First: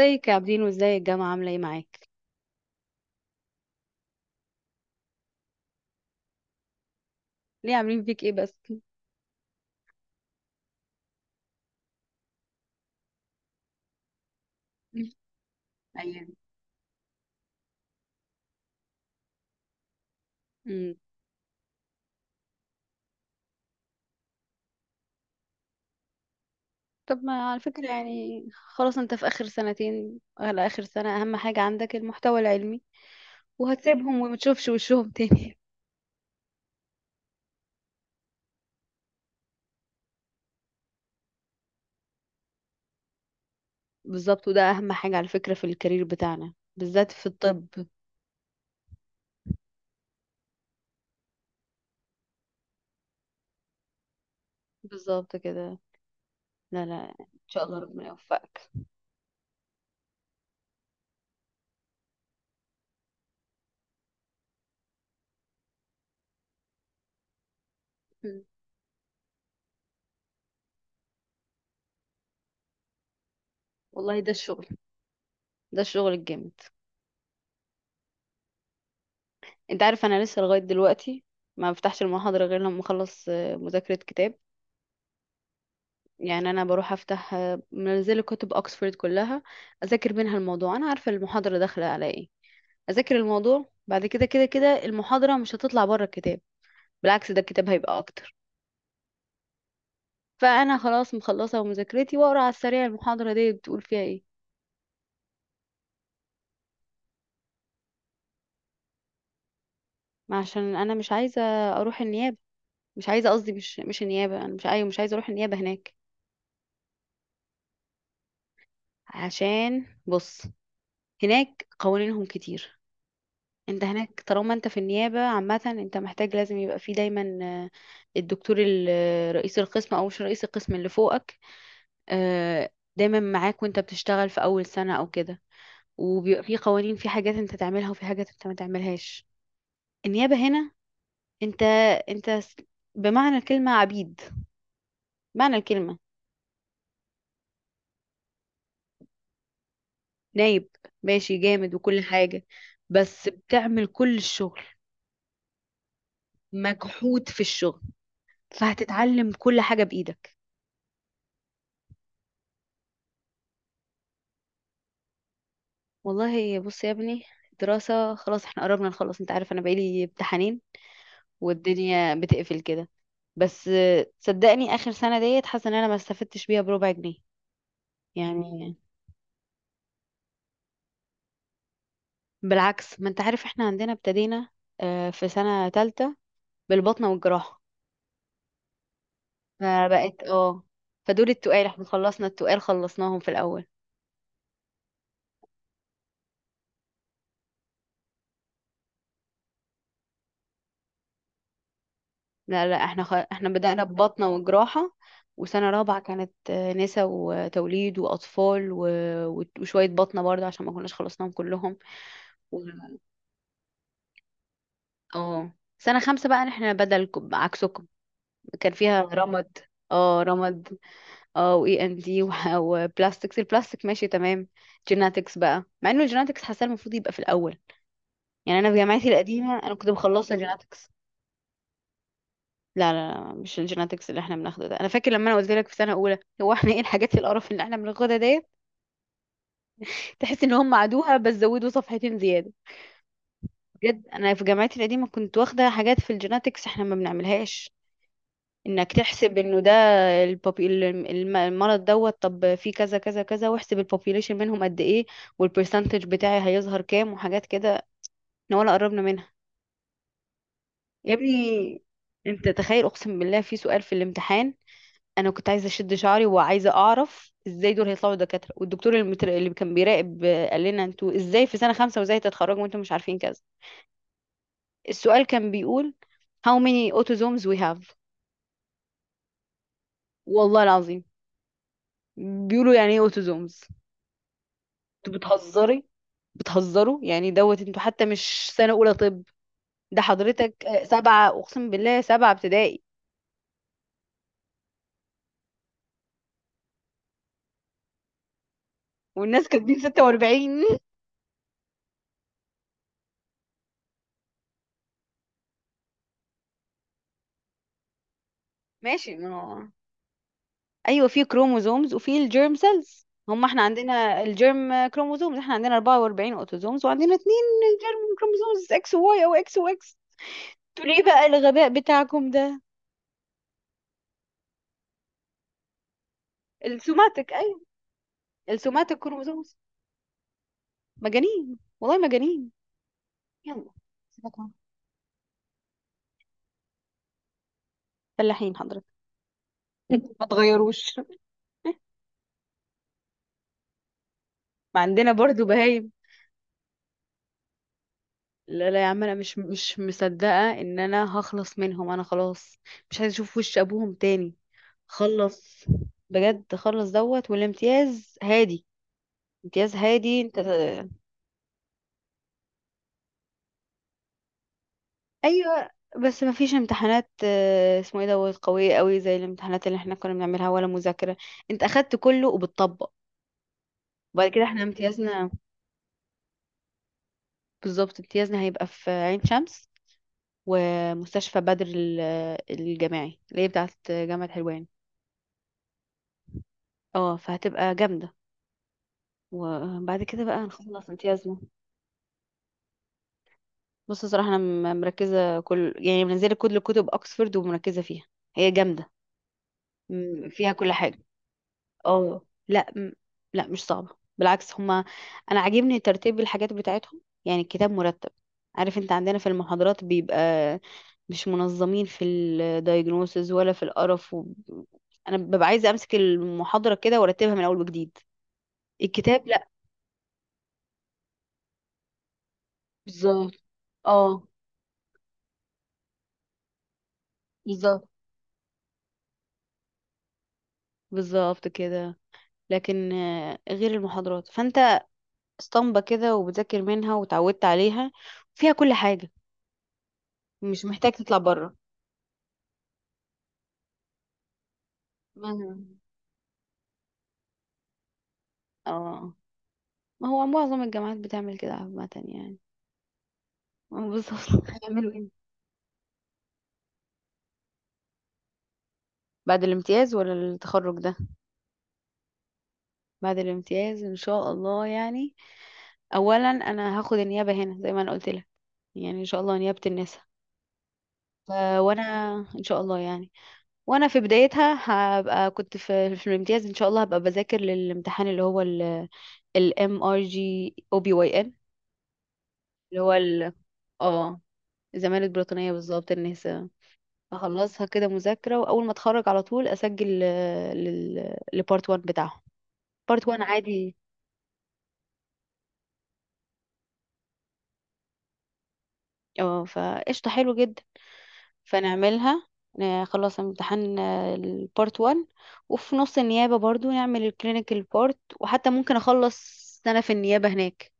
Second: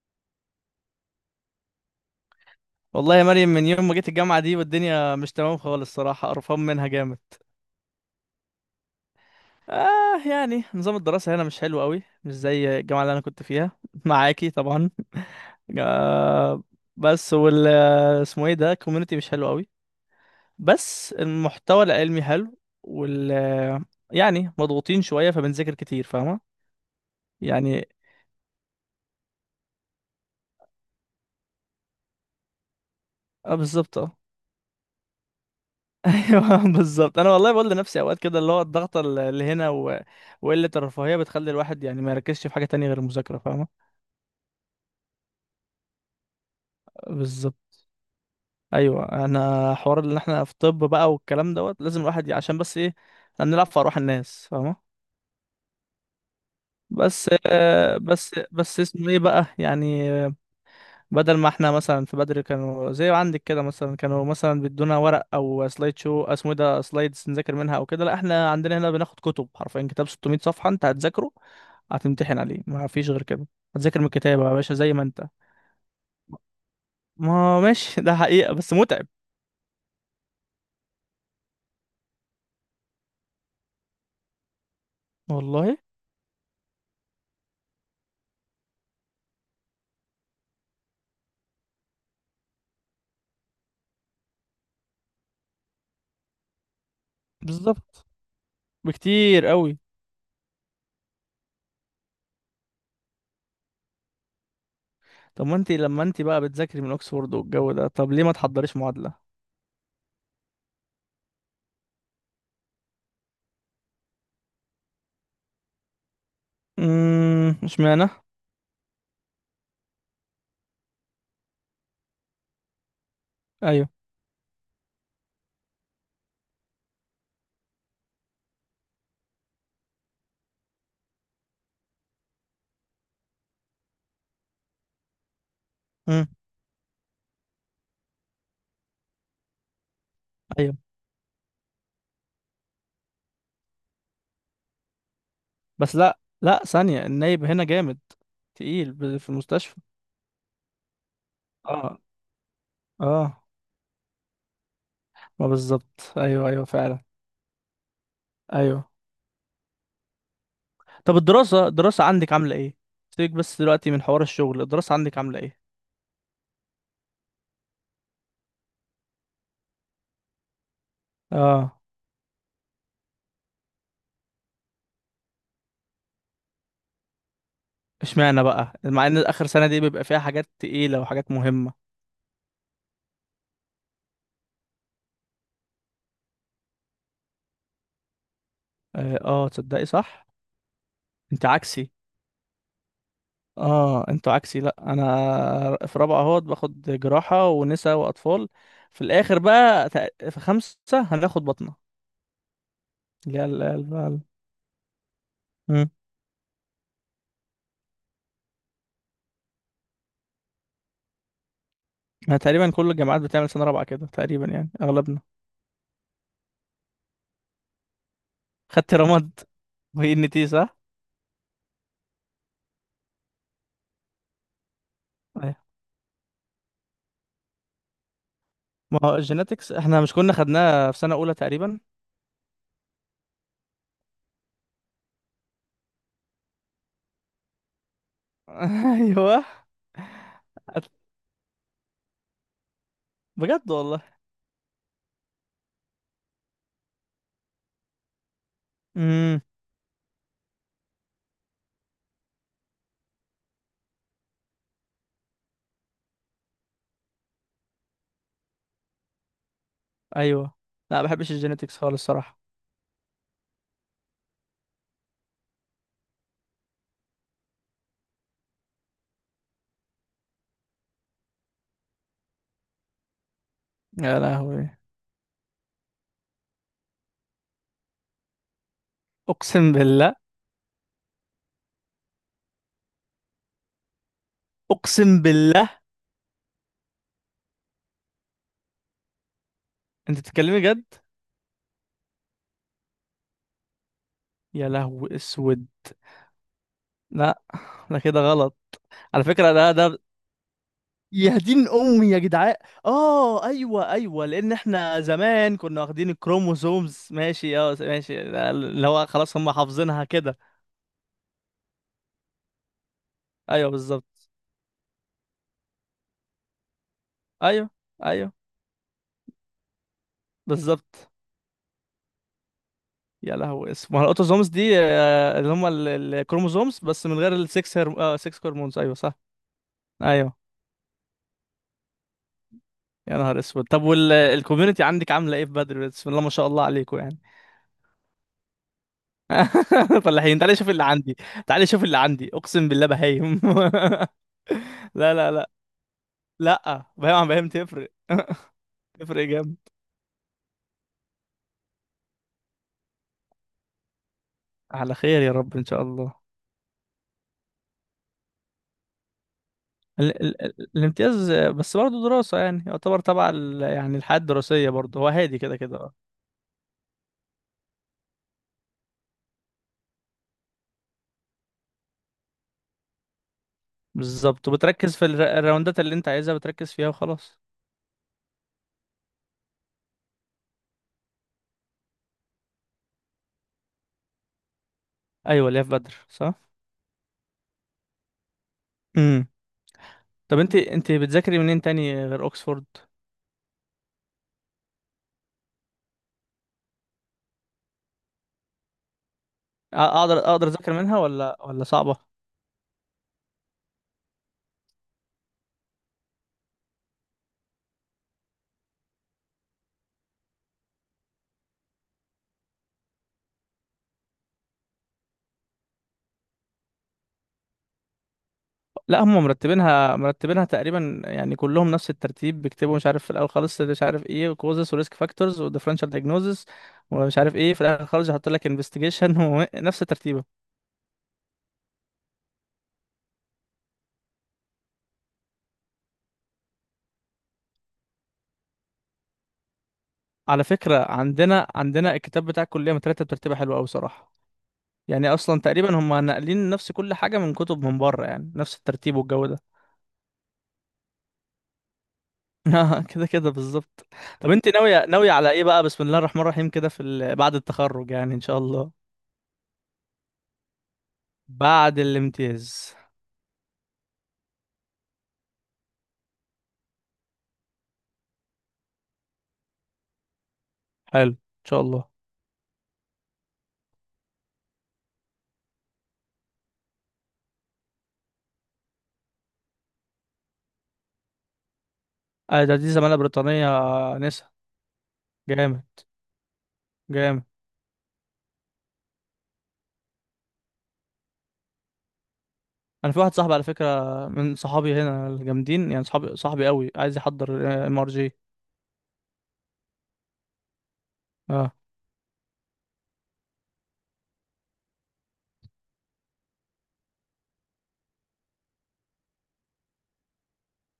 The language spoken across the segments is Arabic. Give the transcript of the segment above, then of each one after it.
ازيك يا عابدين وازاي الجامعة عاملة ايه معاك؟ والله يا مريم، من يوم ما جيت الجامعة دي والدنيا مش تمام خالص. صراحة قرفان منها جامد. ليه عاملين فيك ايه بس؟ يعني نظام الدراسة هنا مش حلو قوي، مش زي الجامعة اللي أنا كنت فيها معاكي طبعا. أيام. آه. بس وال اسمه ايه ده، كوميونتي، مش حلو قوي. مم. بس المحتوى العلمي حلو يعني مضغوطين شوية فبنذاكر كتير، فاهمة؟ طب، ما على فكرة يعني، يعني خلاص انت في آخر سنتين على آخر سنة، أهم حاجة عندك المحتوى العلمي. اه بالظبط، آه. وهتسيبهم وما تشوفش وشهم تاني. ايوه بالظبط. انا والله بقول لنفسي اوقات كده، اللي هو الضغط اللي هنا وقله الرفاهيه بتخلي الواحد يعني ما يركزش في حاجه تانية غير المذاكره، فاهمه؟ بالظبط، وده أهم حاجة على فكرة في الكارير بتاعنا، بالذات في الطب. بالظبط. ايوه، انا حوار ان احنا في طب بقى، والكلام دوت لازم الواحد عشان بس ايه، إحنا بنلعب في ارواح الناس، فاهمه؟ بالظبط كده. لا لا، بس إن شاء الله آه، ربنا بس يوفقك. بس اسمه ايه بقى يعني. بدل ما احنا مثلا في بدري كانوا زي عندك كده، مثلا كانوا مثلا بيدونا ورق او سلايد، شو اسمه إيه ده، سلايدز، نذاكر منها او كده. لا مم. احنا عندنا هنا بناخد كتب حرفيا، كتاب 600 صفحة انت هتذاكره، هتمتحن عليه، ما فيش غير كده. هتذاكر من والله ده الكتاب يا الشغل. باشا زي ما انت. ده الشغل الجامد. ما ماشي ده حقيقة بس متعب. انت عارف أنا لسه لغاية دلوقتي ما بفتحش المحاضرة غير لما أخلص مذاكرة كتاب. والله. يعني انا بروح افتح منزله كتب اوكسفورد كلها، اذاكر منها الموضوع، انا عارفه المحاضره داخله على ايه. اذاكر الموضوع بعد كده كده كده، المحاضره مش هتطلع بره الكتاب. بالعكس، ده الكتاب هيبقى بالظبط. اكتر. بكتير قوي. فانا خلاص مخلصه مذاكرتي واقرا على السريع المحاضره دي بتقول فيها ايه. طب ما انت لما انت بقى بتذاكري من اوكسفورد والجو ده، طب ليه ما تحضريش معادلة؟ ما عشان انا مش عايزه اروح النيابه. مش عايزه، قصدي مش النيابه، انا مش عايزه اروح النيابه هناك. مش معنى. عشان بص، هناك قوانينهم كتير. انت ايوه. هناك طالما انت في النيابة عامة، انت محتاج لازم يبقى فيه دايما الدكتور رئيس القسم او مش رئيس القسم اللي فوقك، آه، دايما معاك وانت بتشتغل في اول سنة او كده. امم وبيبقى فيه قوانين، في حاجات انت تعملها وفي حاجات انت ما تعملهاش. النيابة هنا ايوه. انت انت س- بمعنى الكلمة عبيد. معنى بس الكلمة. لا لا، ثانية، النايب هنا جامد تقيل في المستشفى. نايب ماشي جامد اه. وكل حاجة، بس اه. بتعمل كل الشغل، ما بالظبط، ايوه ايوه فعلا. مجحود في الشغل، ايوه. فهتتعلم كل حاجة بإيدك. طب الدراسة عندك عاملة ايه؟ سيبك بس دلوقتي من حوار الشغل، الدراسة عندك عاملة ايه؟ والله بص يا ابني، دراسة خلاص احنا قربنا نخلص، انت عارف انا بقالي امتحانين اه. والدنيا بتقفل كده. بس صدقني اخر سنة ديت حاسة ان انا ما استفدتش بيها بربع جنيه. اشمعنى بقى؟ يعني مع ان اخر سنة دي بيبقى فيها حاجات تقيلة وحاجات مهمة. بالعكس، ما انت عارف احنا عندنا ابتدينا في سنة تالتة بالبطنة والجراحة، اه، تصدقي فبقت صح؟ اه، فدول انت التقال احنا عكسي. خلصنا التقال خلصناهم في الاول. اه، انتوا عكسي. لا، انا في رابعة اهوت باخد جراحة ونساء واطفال. في الاخر بقى في خمسة هناخد بطنة. لا لا، احنا اللي هي احنا ال- بدأنا ال- ال- ببطنة وجراحة، وسنة مم. رابعة كانت نسا وتوليد وأطفال وشوية بطنة برضه عشان ما كناش خلصناهم كلهم. ما و... تقريبا كل الجامعات بتعمل سنة رابعة كده تقريبا يعني، أغلبنا. اه سنة خمسة بقى احنا بدلكم عكسكم، كان خدت فيها رماد رمد. وهي اه ان تي صح؟ رمد، اه واي ان دي، وبلاستكس البلاستيك. ماشي تمام. جيناتكس أيوة. بقى، مع انه الجيناتكس حاسه المفروض يبقى في الاول. يعني انا في ما جامعتي هو القديمه الجيناتكس انا كنت احنا مش كنا مخلصه جيناتكس. خدناها في سنة أولى تقريبا. لا لا لا، مش الجيناتكس اللي احنا بناخده ده. انا فاكر لما انا قلت لك في سنه اولى، هو احنا ايه الحاجات القرف اللي احنا بناخدها ديت؟ أيوه. تحس ان هم أت- عادوها بس زودوا صفحتين زياده. بجد والله. بجد، انا في جامعتي القديمه كنت واخده حاجات في الجيناتكس احنا ما بنعملهاش. انك تحسب امم. انه ده البوبي المرض دوت، طب في كذا كذا كذا، واحسب البوبيليشن منهم قد ايه، والبرسنتج بتاعي هيظهر كام، وحاجات كده. احنا ولا قربنا منها. أيوه. لا ما يا بحبش الجيناتكس ابني خالص الصراحة. انت تخيل، اقسم بالله في سؤال في الامتحان، انا كنت عايزه اشد شعري وعايزه اعرف ازاي دول هيطلعوا دكاتره. والدكتور اللي كان بيراقب قال لنا انتوا ازاي في سنه خمسه وازاي هتتخرجوا وانتوا مش عارفين كذا. يا لهوي. السؤال كان بيقول how many autosomes we have. أقسم بالله. والله العظيم. بيقولوا يعني ايه autosomes. انتوا أقسم بالله. بتهزري، بتهزروا يعني دوت، انتوا حتى مش سنه اولى طب، ده أنت بتتكلمي حضرتك جد؟ سبعه اقسم بالله سبعه ابتدائي. يا لهوي أسود. لا. ده كده غلط. على والناس فكرة ده كاتبين ده 46. يا دين امي يا جدعان. اه ايوه ايوه، لان احنا زمان كنا واخدين الكروموسومز، ماشي، اه ماشي، اللي هو ماشي، ما خلاص هم هو حافظينها كده. ايوه، في كروموزومز وفي الجيرم سيلز. هم احنا ايوه عندنا بالظبط. الجيرم كروموزومز، احنا عندنا 44 اوتوزومز وعندنا اتنين ايوه. جيرم ايوه كروموزومز، اكس وواي او اكس واكس. انتوا ليه بالظبط. بقى الغباء بتاعكم ده؟ يا لهوي، اسمها الاوتوزومز دي، اللي هم الكروموسومز بس من السوماتيك، غير ايوه السكس اه، سكس هرمونز، ايوه السوماتيك صح. كروموزومز. ايوه. مجانين والله مجانين. يا نهار اسود، يلا، طب سيبك منهم. والكوميونتي عندك عامله ايه في بدر؟ بسم الله ما شاء الله عليكم يعني. فلاحين حضرتك. ما فلاحين، تعالى شوف اللي تغيروش. عندي. تعالى شوف اللي عندي، اقسم بالله، بهايم ما عندنا لا برضو لا. بهايم. لا، بعيد عن بعيد، تفرق لا لا يا عم، انا تفرق مش جامد. مش مصدقه ان انا هخلص منهم. انا خلاص مش عايزه اشوف وش ابوهم تاني. على خير يا رب، ان خلص، شاء الله. بجد خلص دوت. والامتياز هادي. امتياز هادي ال انت. ال ال الامتياز، بس برضه دراسة يعني، يعتبر تبع يعني الحياة الدراسية برضه، هو هادي كده ايوه كده، اه. بس ما فيش امتحانات اسمه ايه دوت، قويه قوي زي الامتحانات اللي احنا كنا بنعملها، ولا مذاكره. انت اخدت كله وبتطبق. وبعد كده بالظبط، احنا وبتركز في امتيازنا. الراوندات اللي انت عايزها، بتركز فيها وخلاص. بالظبط، امتيازنا هيبقى في عين شمس، ومستشفى بدر الجامعي اللي هي بتاعت جامعه حلوان. ايوه، اللي هي في بدر صح. اه فهتبقى جامده. امم. وبعد كده طب بقى انت نخلص انت بتذاكري امتيازنا. منين تاني غير اوكسفورد؟ بص صراحة أنا مركزة كل، يعني منزلة كل كتب أكسفورد ومركزة فيها. هي جامدة، اقدر اقدر فيها كل اذاكر منها حاجة. ولا صعبة؟ اه لا، لا مش صعبة. بالعكس هما، أنا عاجبني ترتيب الحاجات بتاعتهم، يعني الكتاب مرتب. عارف انت عندنا في المحاضرات بيبقى مش منظمين في الدايجنوسز ولا في القرف. و... أنا ببقى عايزة أمسك المحاضرة كده وأرتبها من أول وجديد. لا، هم الكتاب لا. مرتبينها تقريبا يعني، كلهم نفس الترتيب، بيكتبوا مش عارف في الاول بالظبط، خالص مش عارف اه ايه، كوزس، وريسك فاكتورز، وديفرنشال دايجنوزس، ومش عارف ايه في الاخر بالظبط. خالص يحط لك انفستيجيشن ونفس ترتيبه. بالظبط كده. لكن غير المحاضرات فانت اسطمبة كده وبذاكر منها وتعودت عليها، فيها كل حاجة، على مش فكره محتاج تطلع عندنا بره. عندنا الكتاب بتاع الكليه مترتب ترتيبه حلوه قوي صراحه. يعني ما اصلا تقريبا هم ناقلين نفس كل حاجه من كتب من بره يعني، نفس الترتيب اه والجو ده. ما هو معظم الجامعات بتعمل كده عامة يعني. كده كده بالظبط. بالظبط، طب انت ناويه هيعملوا ايه. ناويه على ايه بقى؟ بسم الله الرحمن الرحيم كده في بعد التخرج يعني، ان شاء الله؟ بعد الامتياز ولا التخرج ده؟ بعد الامتياز. بعد الامتياز ان شاء الله يعني. اولا انا هاخد النيابة هنا زي ما انا قلت لك، يعني ان شاء الله نيابة النساء. حلو، ان ف- شاء وانا الله. ان شاء الله يعني، وانا في بدايتها هبقى كنت في الامتياز ان شاء الله هبقى بذاكر للامتحان، اللي هو الام ار جي او بي واي. آه، ده دي اللي هو زمالة ال، بريطانية، اه نسا. الزمالة البريطانية جامد. بالظبط، النساء. جامد. اخلصها كده مذاكرة، واول ما اتخرج على طول اسجل لبارت 1 بتاعهم. انا في بارت واحد 1 صاحبي على عادي، فكرة، من صحابي هنا الجامدين يعني، صحابي، صاحبي قوي، عايز يحضر ام ار جي. اه فقشطة، حلو جدا. اه. فنعملها، خلاص امتحان البارت 1، وفي نص النيابة برضو نعمل الكلينيكال بارت. وحتى ممكن اخلص سنة في النيابة هناك،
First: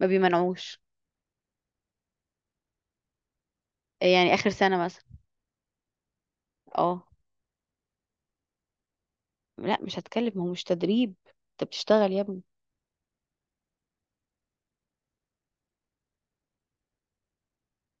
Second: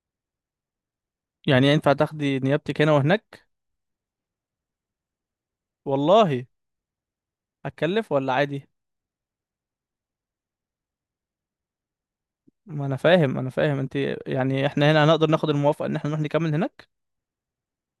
ما بيمنعوش، يعني ينفع تاخدي نيابتك هنا وهناك؟ يعني اخر سنة مثلا. والله. اه هتكلف ولا عادي؟ لا مش هتكلم، ما هو مش تدريب، انت بتشتغل يا ابني. ما انا فاهم، انا فاهم انت. يعني احنا هنا هنقدر ناخد الموافقة ان احنا نروح نكمل هناك.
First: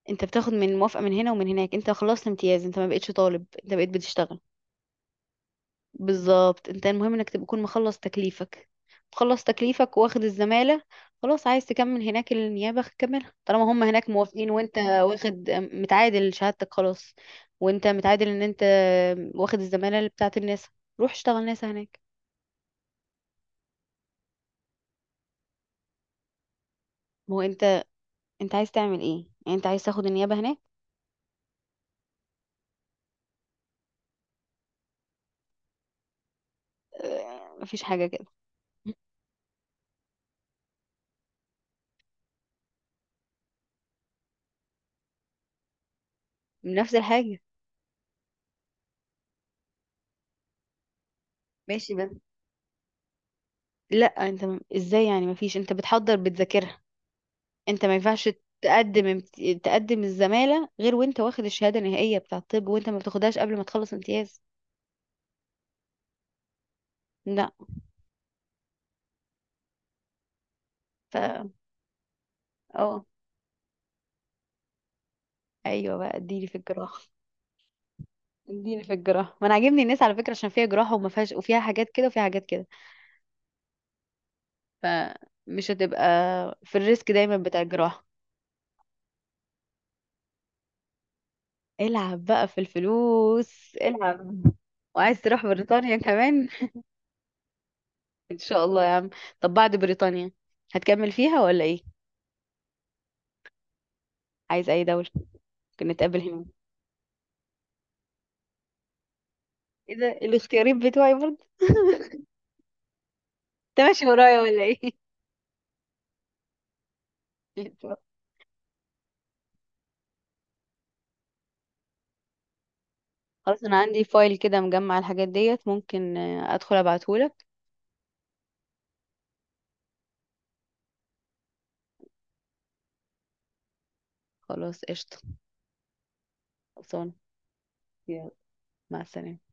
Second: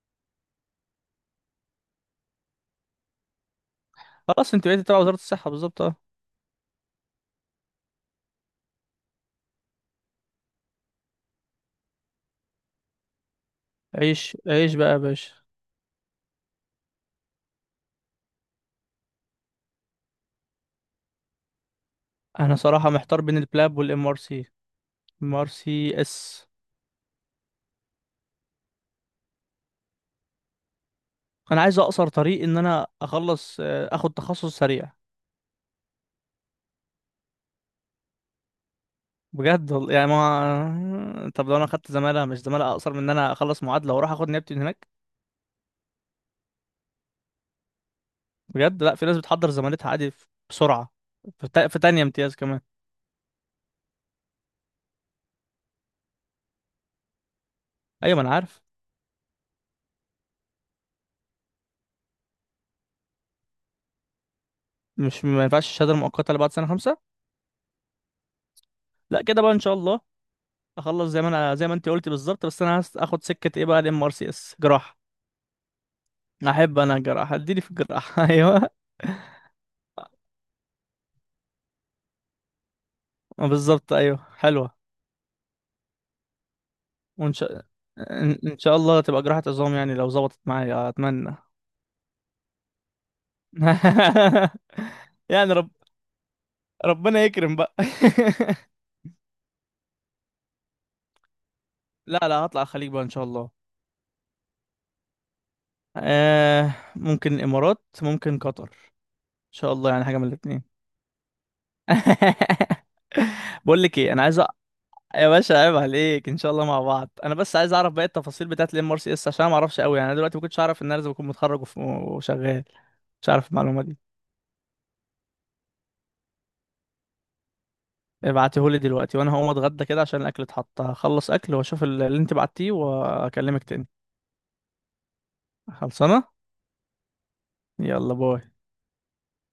انت بتاخد من موافقة من هنا ومن هناك. انت خلصت امتياز، انت ما بقتش طالب، انت بقيت بتشتغل. خلاص انت بقيتي تبع وزارة الصحة، بالظبط اه. بالظبط، انت المهم انك تكون مخلص تكليفك. مخلص تكليفك واخد الزمالة، خلاص عايز تكمل هناك النيابة كملها طالما هم هناك عيش موافقين عيش وانت بقى يا باشا. واخد متعادل شهادتك خلاص. وانت متعادل ان انت واخد الزمالة اللي بتاعت الناس، روح اشتغل ناسا هناك. انا صراحة محتار بين البلاب والام ار سي. ام ار سي اس. ما هو انت، انت عايز تعمل ايه يعني؟ انت عايز تاخد النيابة هناك؟ انا عايز اقصر طريق، ان انا اخلص، اخد تخصص سريع. اه، مفيش حاجة كده. بجد والله يعني. ما طب لو انا خدت زمالة، مش زمالة اقصر من ان انا اخلص معادلة واروح اخد نيابتي من هناك؟ نفس الحاجة. بجد. لا، في ناس بتحضر زمالتها عادي بسرعة. في ماشي تانية بس، امتياز كمان. لا انت ازاي يعني مفيش، انت بتحضر بتذاكرها. انت ما ايوه ما ينفعش انا عارف. تقدم تقدم الزمالة غير وانت واخد الشهادة النهائية بتاع الطب، وانت ما بتاخدهاش قبل ما تخلص امتياز. مش ما ينفعش الشهادة المؤقتة اللي بعد سنة خمسة؟ لا. لا، كده بقى ان شاء الله. اخلص زي ما ف انا، زي ما انت قلتي بالظبط، بس انا اه اخد سكة ايه بقى؟ الام ار سي اس جراحة. ايوه بقى اديني في احب انا الجراحة. الجراحة، اديني في الجراحة ايوه. اديني في الجراحة، ما انا عاجبني الناس على فكرة عشان فيها جراحة وما فيهاش، وفيها حاجات كده وفيها حاجات كده، بالظبط، ايوه حلوة. فمش هتبقى في الريسك وان دايما بتاع شاء الجراحة. ان إن شاء الله تبقى جراحة عظام يعني لو ظبطت معايا، اتمنى. العب بقى في الفلوس، العب. وعايز تروح يعني، بريطانيا كمان. ربنا يكرم بقى. ان شاء الله يا عم. طب بعد بريطانيا هتكمل فيها ولا ايه؟ لا لا، هطلع الخليج بقى ان شاء الله. عايز اي دولة؟ ممكن نتقابل هناك. ممكن الامارات، ممكن قطر، ان شاء الله ايه يعني، ده، حاجه من الاثنين. الاختيارات بتوعي برضه. بقول انت لك ماشي ايه، انا عايز ورايا ولا ايه؟ يا باشا عيب عليك، ان شاء الله مع بعض. انا بس عايز اعرف باقي التفاصيل بتاعت الام ار سي اس، عشان أنا ما اعرفش قوي يعني. انا دلوقتي ما كنتش اعرف ان انا لازم اكون متخرج وشغال، مش عارف خلاص انا المعلومه دي. عندي فايل كده مجمع الحاجات ديت، ممكن ادخل ابعتهولك. ابعتهولي دلوقتي، وانا هقوم اتغدى كده عشان الاكل اتحط، هخلص اكل واشوف اللي انت بعتيه واكلمك تاني. خلاص قشطة. خلصانه. خلصانة. يلا يلا. باي. مع السلامة.